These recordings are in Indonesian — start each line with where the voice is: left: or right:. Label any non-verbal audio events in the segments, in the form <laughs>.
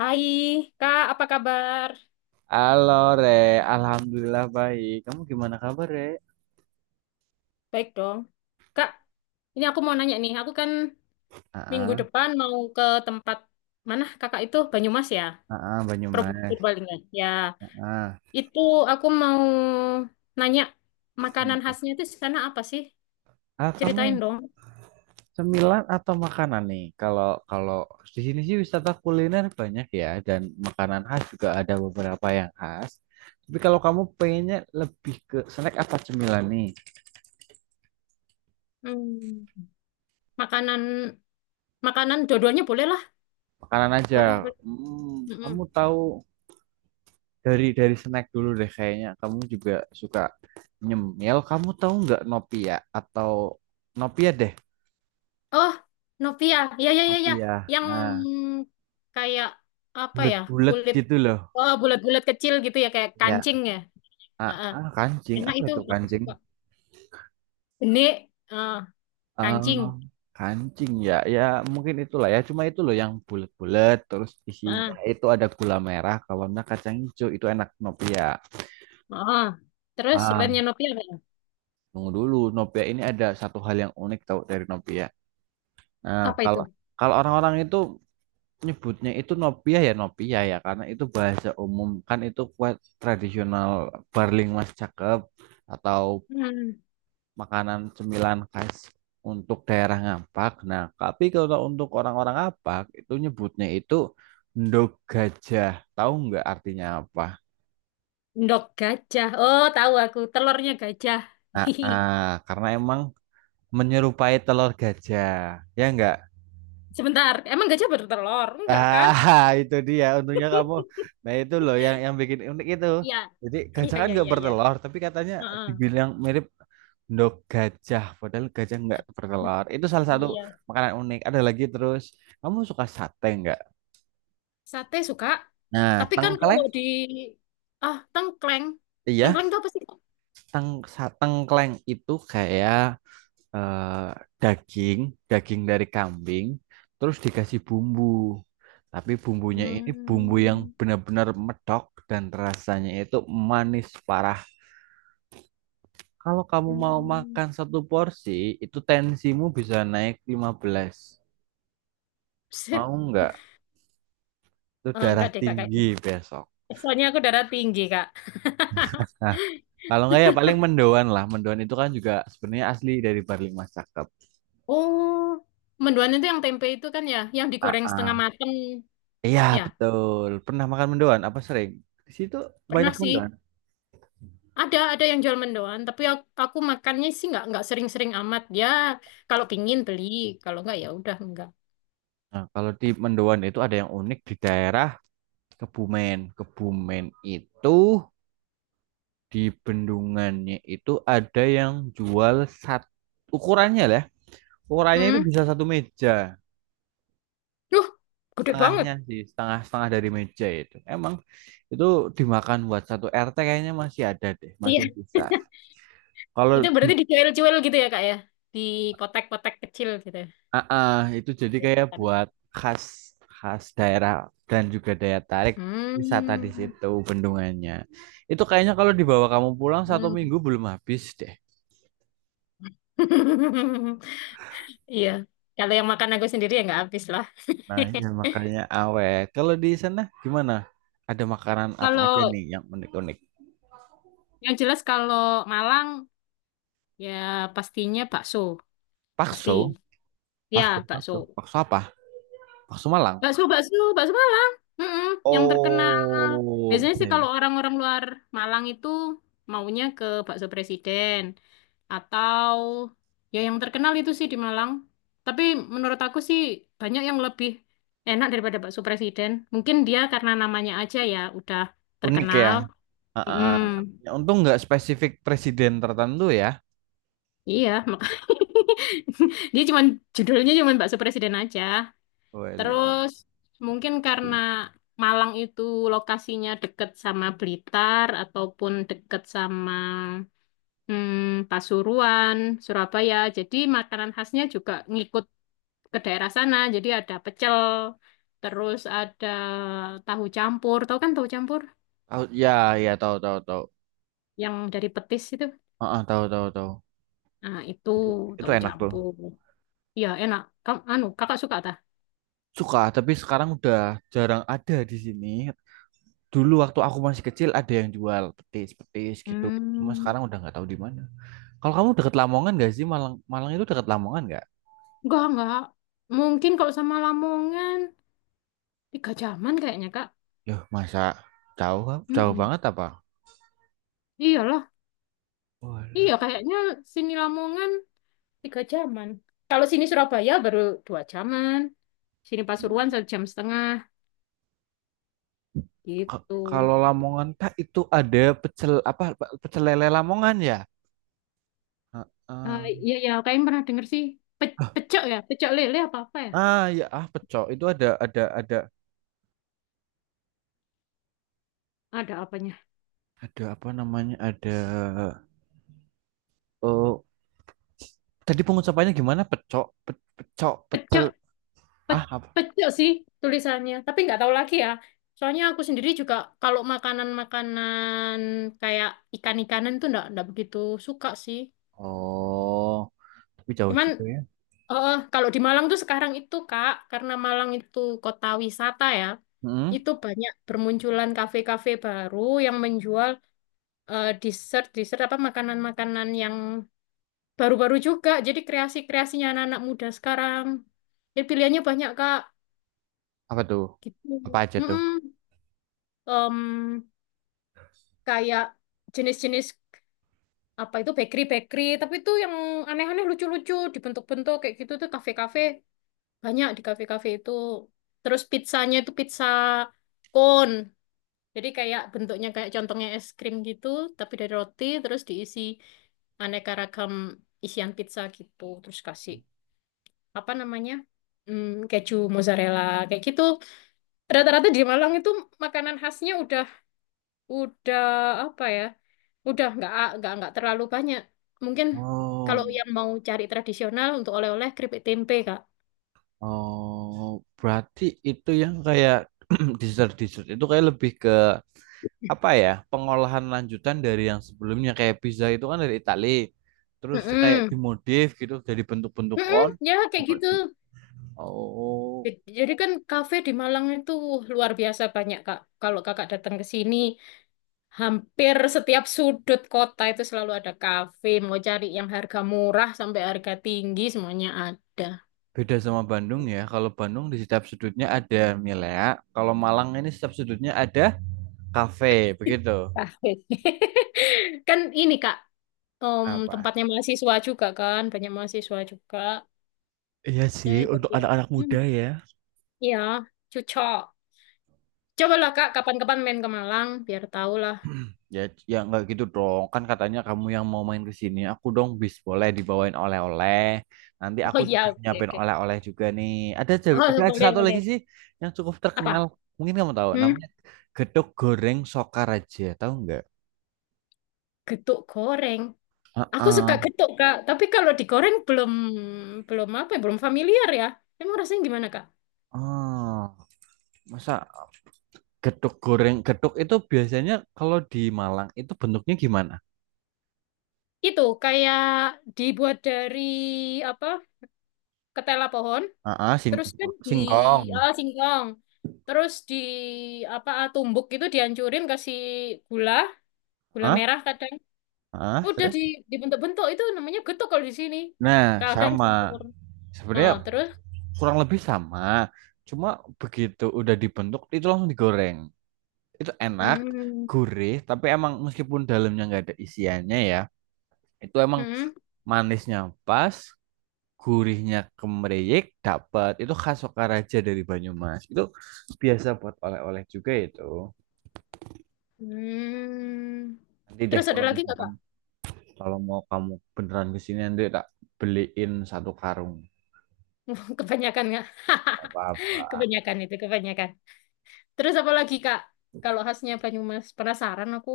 left: Hai, Kak, apa kabar?
right: Halo Re, Alhamdulillah baik. Kamu gimana kabar Re?
left: Baik dong. Kak, ini aku mau nanya nih. Aku kan minggu
right: Ah,
left: depan mau ke tempat mana Kakak itu? Banyumas ya?
right: Banyumas.
left: Purbalingga. Ya,
right: Ah,
left: ya, itu aku mau nanya makanan khasnya itu di sana apa sih?
right: Kamu
left: Ceritain dong.
right: cemilan atau makanan nih? Kalau kalau di sini sih wisata kuliner banyak ya dan makanan khas juga ada beberapa yang khas. Tapi kalau kamu pengennya lebih ke snack apa cemilan nih?
left: Hmm, makanan makanan dua-duanya boleh lah.
right: Makanan aja.
left: Boleh, boleh. Hmm,
right: Kamu
left: hmm.
right: tahu dari snack dulu deh kayaknya. Kamu juga suka nyemil. Kamu tahu nggak Nopia atau Nopia deh?
left: Oh, Nopia. Ya, ya, ya,
right: Ngopi
left: ya.
right: ya.
left: Yang
right: Nah,
left: kayak apa ya?
right: bulat-bulat
left: Kulit
right: gitu loh.
left: oh, bulat-bulat kecil gitu ya kayak
right: Ya.
left: kancing ya. Heeh.
right: Kancing.
left: Enak
right: Apa
left: itu
right: itu
left: aku
right: kancing?
left: suka. Benik, heeh, kancing.
right: Eh, kancing ya. Ya, mungkin itulah ya. Cuma itu loh yang bulat-bulat. Terus isinya
left: Heeh.
right: itu ada gula merah. Kalau enggak kacang hijau. Itu enak Nopia.
left: Heeh. Terus
right: Ah,
left: lainnya Nopia apa ya?
right: Tunggu dulu. Nopia ini ada satu hal yang unik tahu dari Nopia. Nah,
left: Apa itu?
right: kalau kalau orang-orang itu nyebutnya itu Nopia ya Nopia ya. Karena itu bahasa umum. Kan itu kue tradisional Barling Mas Cakep. Atau
left: Hmm.
right: makanan cemilan khas untuk daerah Ngapak. Nah, tapi kalau untuk orang-orang Ngapak itu nyebutnya itu endog gajah. Tahu nggak artinya apa?
left: Endok gajah. Oh, tahu aku. Telurnya gajah. <laughs>
right: Ah, ah, karena emang menyerupai telur gajah. Ya nggak?
left: Sebentar. Emang gajah bertelur? Enggak kan?
right: <laughs> Itu dia untungnya kamu. Nah, itu loh yang bikin unik itu.
left: Iya.
right: Jadi
left: Iya,
right: gajah kan
left: iya,
right: nggak
left: iya, iya.
right: bertelur, tapi katanya
left: Heeh.
right: dibilang mirip endog gajah, padahal gajah nggak bertelur. Itu salah satu
left: Iya.
right: makanan unik. Ada lagi terus, kamu suka sate nggak?
left: Sate suka.
right: Nah,
left: Tapi kan
right: tengkleng,
left: kalau di, ah, tengkleng.
right: iya,
left: Tengkleng itu apa sih, Kak?
right: teng, tengkleng itu kayak eh, daging, daging dari kambing, terus dikasih bumbu. Tapi bumbunya ini bumbu yang
left: Hmm.
right: benar-benar medok dan rasanya itu manis parah. Kalau kamu mau
left: Hmm.
right: makan satu porsi, itu tensimu bisa naik 15.
left: <laughs> Set.
right: Mau nggak? Itu
left: Eh,
right: darah
left: enggak deh Kak kayaknya.
right: tinggi besok.
left: Soalnya aku darah tinggi Kak. <laughs>
right: Nah, kalau nggak ya paling mendoan lah. Mendoan itu kan juga sebenarnya asli dari Barli Mas Cakep.
left: Oh, mendoan itu yang tempe itu kan ya, yang digoreng setengah mateng.
right: Iya
left: Ya,
right: betul. Pernah makan mendoan? Apa sering? Di situ
left: pernah
right: banyak
left: sih.
right: mendoan.
left: Ada yang jual mendoan, tapi aku makannya sih nggak sering-sering amat. Ya, kalau pingin beli, kalau nggak ya udah nggak.
right: Nah, kalau di mendoan itu ada yang unik di daerah Kebumen. Kebumen itu di bendungannya itu ada yang jual sat ukurannya lah. Ya. Ukurannya itu
left: Hmm.
right: bisa satu meja.
left: Duh, gede
right: Setengahnya
left: banget.
right: sih, setengah-setengah dari meja itu. Emang itu dimakan buat satu RT kayaknya masih ada deh,
left: Iya.
right: masih bisa. Kalau
left: Itu
right: di
left: berarti dicuil-cuil gitu ya, Kak, ya? Di kotak-kotak kecil gitu.
right: Ah, ah, itu jadi
left: Ya,
right: kayak
left: kan?
right: buat khas khas daerah dan juga daya tarik wisata di
left: Hmm.
right: situ bendungannya. Itu kayaknya kalau dibawa kamu pulang satu
left: Hmm.
right: minggu belum habis deh.
left: <laughs> Iya. Kalau yang makan aku sendiri ya nggak habis lah.
right: Nah, ya makanya awet. Kalau di sana gimana? Ada makanan
left: <laughs>
right: apa
left: Kalau
right: aja nih yang unik-unik?
left: yang jelas kalau Malang ya pastinya bakso. Pasti.
right: Bakso, bakso,
left: Ya,
right: bakso,
left: bakso.
right: bakso apa? Bakso Malang.
left: Bakso, bakso, bakso Malang. Mm-mm, yang terkenal.
right: Oh,
left: Biasanya sih
right: oke.
left: kalau orang-orang luar Malang itu maunya ke bakso presiden atau ya yang terkenal itu sih di Malang. Tapi menurut aku sih banyak yang lebih enak daripada bakso presiden. Mungkin dia karena namanya aja ya udah
right: Unik ya.
left: terkenal.
right: Ah, ah, ah.
left: Mm,
right: Ya, untung nggak spesifik presiden tertentu ya.
left: iya, <laughs> dia cuman judulnya cuman bakso presiden aja.
right: Wala.
left: Terus mungkin karena Malang itu lokasinya deket sama Blitar ataupun deket sama Pasuruan, Surabaya. Jadi makanan khasnya juga ngikut ke daerah sana. Jadi ada pecel, terus ada tahu campur. Tahu kan tahu campur
right: Tahu ya, ya tahu tahu tahu.
left: yang dari petis itu?
right: Heeh, tahu tahu tahu.
left: Nah, itu
right: Itu itu
left: tahu
right: enak tuh.
left: campur. Iya, enak. Kamu, anu, kakak suka tak?
right: Suka, tapi sekarang udah jarang ada di sini. Dulu waktu aku masih kecil ada yang jual petis-petis gitu. Cuma
left: Hmm,
right: sekarang udah nggak tahu di mana. Kalau kamu deket Lamongan gak sih? Malang Malang itu deket Lamongan nggak?
left: enggak, enggak. Mungkin kalau sama Lamongan 3 jaman kayaknya, Kak.
right: Yuh, masa jauh jauh
left: Mm-mm.
right: banget apa?
left: Iyalah, iya
right: Walah.
left: kayaknya sini Lamongan 3 jaman. Kalau sini Surabaya baru 2 jaman, sini Pasuruan 1,5 jam
right: Ka-
left: gitu.
right: Kalau Lamongan tak itu ada pecel apa pecel lele Lamongan ya?
left: Ah,
right: Heeh.
left: iya ya, kayaknya pernah denger sih.
right: Ah
left: Pecok ya, pecok lele apa apa ya?
right: Ya, pecel itu ada ada ada
left: Ada apanya?
right: ada apa namanya, eh, tadi pengucapannya gimana? Pecok, pecok, pecel.
left: Pecok, pe-
right: Apa?
left: Pecok sih tulisannya. Tapi nggak tahu lagi ya. Soalnya aku sendiri juga kalau makanan-makanan kayak ikan-ikanan tuh nggak begitu suka sih.
right: Oh, tapi jauh
left: Cuman
right: juga ya.
left: Oh, kalau di Malang tuh sekarang itu, Kak, karena Malang itu kota wisata ya,
right: Mm-mm.
left: itu banyak bermunculan kafe-kafe baru yang menjual dessert, dessert apa makanan-makanan yang baru-baru juga. Jadi kreasi-kreasinya anak-anak muda sekarang. Jadi pilihannya banyak, Kak,
right: Apa tuh?
left: gitu.
right: Apa aja tuh?
left: Mm-mm. Em, Kayak jenis-jenis apa itu bakery-bakery, tapi itu yang aneh-aneh lucu-lucu dibentuk-bentuk kayak gitu tuh kafe-kafe banyak di kafe-kafe itu. Terus pizzanya itu pizza cone. Jadi kayak bentuknya kayak contohnya es krim gitu, tapi dari roti terus diisi aneka ragam isian pizza gitu. Terus kasih apa namanya? Keju mozzarella kayak gitu. Rata-rata di Malang itu makanan khasnya udah apa ya? Udah nggak terlalu banyak. Mungkin kalau
right: Oh,
left: yang mau cari tradisional untuk oleh-oleh keripik tempe, Kak.
right: oh, berarti itu yang kayak <clears throat> dessert dessert itu kayak lebih ke apa ya? Pengolahan lanjutan dari yang sebelumnya kayak pizza itu kan dari Itali. Terus kayak
left: Mm-mm.
right: dimodif gitu jadi bentuk-bentuk
left: Mm-mm,
right: kon.
left: ya kayak gitu.
right: Oh,
left: Jadi kan kafe di Malang itu luar biasa banyak, Kak. Kalau Kakak datang ke sini, hampir setiap sudut kota itu selalu ada kafe. Mau cari yang harga murah sampai harga tinggi, semuanya ada.
right: beda sama Bandung ya. Kalau Bandung di setiap sudutnya ada milea. Kalau Malang ini setiap sudutnya ada kafe, begitu.
left: Kafe. <laughs> Kan ini, Kak,
right: Apa?
left: tempatnya mahasiswa juga kan, banyak mahasiswa juga.
right: Iya
left: Ya,
right: sih, untuk
left: jadi,
right: anak-anak
left: hmm,
right: muda ya.
left: ya, cocok. Cobalah, Kak, kapan-kapan main ke Malang, biar tahu lah.
right: <clears throat> Ya, ya nggak gitu dong. Kan katanya kamu yang mau main ke sini, aku dong boleh dibawain oleh-oleh. Nanti
left: Oh
right: aku
left: iya,
right: juga
left: oke,
right: nyiapin
left: oke.
right: oleh-oleh juga nih. Ada ja- ada
left: Oh,
right: aja
left: boleh,
right: satu lagi
left: boleh.
right: sih yang cukup terkenal.
left: Apa?
right: Mungkin kamu tahu
left: Hmm?
right: namanya gedok goreng Sokaraja, tahu nggak?
left: Getuk goreng. Aku suka
right: Heeh.
left: getuk, Kak. Tapi kalau digoreng belum belum apa ya, belum familiar ya. Emang rasanya gimana, Kak?
right: Ah, Masa gedok goreng, gedok itu biasanya kalau di Malang itu bentuknya gimana?
left: Itu kayak dibuat dari apa? Ketela pohon,
right: Ah, sing
left: terus kan
right: singkong.
left: singkong. Terus di tumbuk itu dihancurin kasih gula, gula
right: Ah,
left: merah kadang.
right: ah.
left: Udah
right: Terus?
left: dibentuk-bentuk itu namanya getuk kalau di sini.
right: Nah,
left: Kadang
right: sama.
left: campur. Oh,
right: Sebenarnya
left: terus
right: kurang lebih sama. Cuma begitu udah dibentuk itu langsung digoreng. Itu enak,
left: hmm,
right: gurih, tapi emang meskipun dalamnya nggak ada isiannya ya, itu emang
left: hmm,
right: manisnya pas, gurihnya kemeriyek, dapat. Itu khas Sokaraja dari Banyumas. Itu biasa buat oleh-oleh juga itu.
left: hmm.
right: Nanti deh
left: Terus ada
right: kalau
left: lagi nggak,
right: misalkan.
left: Kak?
right: Kalau mau kamu beneran kesini nanti tak beliin satu karung.
left: <laughs> Kebanyakan nggak? <laughs>
right: Gak
left: <laughs>
right: apa-apa.
left: Kebanyakan itu, kebanyakan. Terus apa lagi, Kak? Kalau khasnya Banyumas, penasaran aku.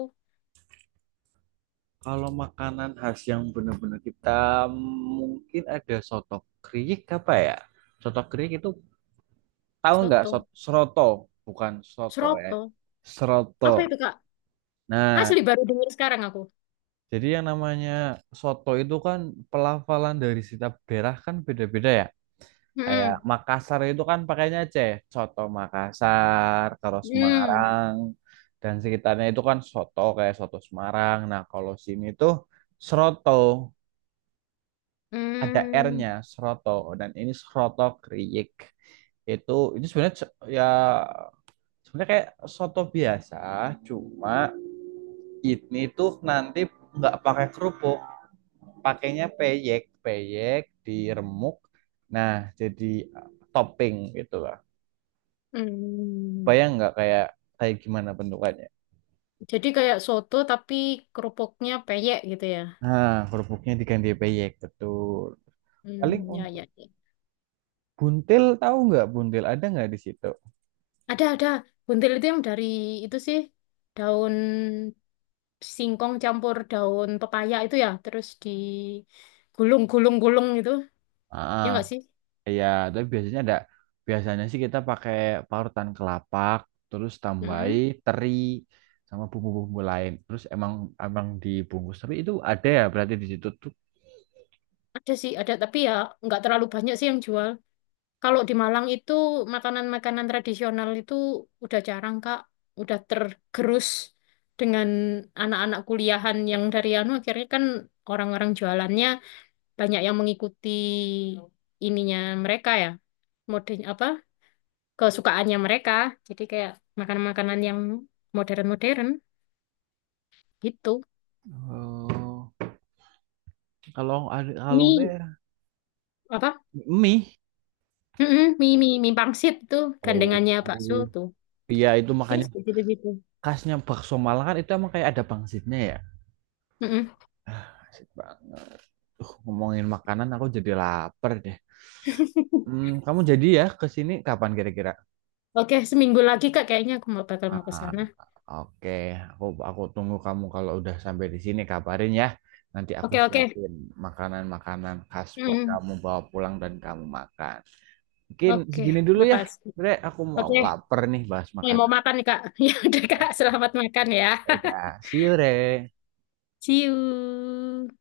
right: Kalau makanan khas yang bener-bener kita mungkin ada soto kriik apa ya? Soto kriik itu tahu nggak
left: Soto.
right: seroto? Bukan soto eh.
left: Seroto.
right: Seroto.
left: Apa itu, Kak?
right: Nah,
left: Asli baru dengar sekarang aku.
right: jadi yang namanya soto itu kan pelafalan dari setiap daerah kan beda-beda ya. Kayak
left: Hmm.
right: Makassar itu kan pakainya C, soto Makassar, terus
left: Hmm.
right: Semarang dan sekitarnya itu kan soto kayak soto Semarang. Nah, kalau sini tuh seroto ada
left: Hmm.
right: R-nya, seroto dan ini seroto kriik. Itu ini sebenarnya ya sebenarnya kayak soto biasa, cuma ini tuh nanti nggak pakai kerupuk, pakainya peyek, peyek diremuk. Nah, jadi topping gitu kan.
left: Hmm.
right: Bayang nggak kayak kayak gimana bentukannya?
left: Jadi kayak soto tapi kerupuknya peyek gitu ya.
right: Nah, kerupuknya diganti peyek, betul. Paling
left: Hmm, ya,
right: untuk
left: ya, ya.
right: buntil tahu nggak buntil ada nggak di situ?
left: Ada, ada. Buntil itu yang dari itu sih daun singkong campur daun pepaya itu ya. Terus digulung, gulung, gulung gitu. Ya
right: Ah,
left: nggak sih?
right: Ya, tapi biasanya ada. Biasanya sih kita pakai parutan kelapa, terus tambahi
left: Mm.
right: teri sama bumbu-bumbu lain. Terus emang emang dibungkus. Tapi itu ada ya berarti di situ tuh.
left: Ada sih, ada tapi ya nggak terlalu banyak sih yang jual. Kalau di Malang itu makanan-makanan tradisional itu udah jarang, Kak. Udah tergerus dengan anak-anak kuliahan yang dari anu akhirnya kan orang-orang jualannya banyak yang mengikuti ininya mereka ya, mode apa kesukaannya mereka. Jadi kayak makanan-makanan yang modern-modern gitu.
right: Oh, kalau ada kalau nggak
left: Mie
right: ya
left: apa?
right: mie.
left: Mm-mm, mie mie mie pangsit tuh
right: Oh,
left: gandengannya bakso tuh.
right: iya itu makanya
left: Yes, gitu-gitu.
right: khasnya bakso Malang kan itu emang kayak ada pangsitnya ya. Asik banget. Ngomongin makanan aku jadi lapar deh. Kamu jadi ya ke sini kapan kira-kira?
left: Oke, seminggu lagi Kak kayaknya aku bakal mau ke
right: Ah,
left: sana.
right: Oke, aku tunggu kamu kalau udah sampai di sini kabarin ya. Nanti aku
left: Oke, oke.
right: siapin makanan-makanan khas buat
left: Mm,
right: kamu bawa pulang dan kamu makan. Mungkin
left: oke,
right: segini dulu ya,
left: makasih.
right: Bre. Aku mau
left: Oke,
right: lapar nih bahas
left: nih mau
right: makanan.
left: makan nih Kak. <laughs> Ya udah Kak, selamat makan ya.
right: Ya udah,
left: <laughs>
right: see you, Re.
left: See you.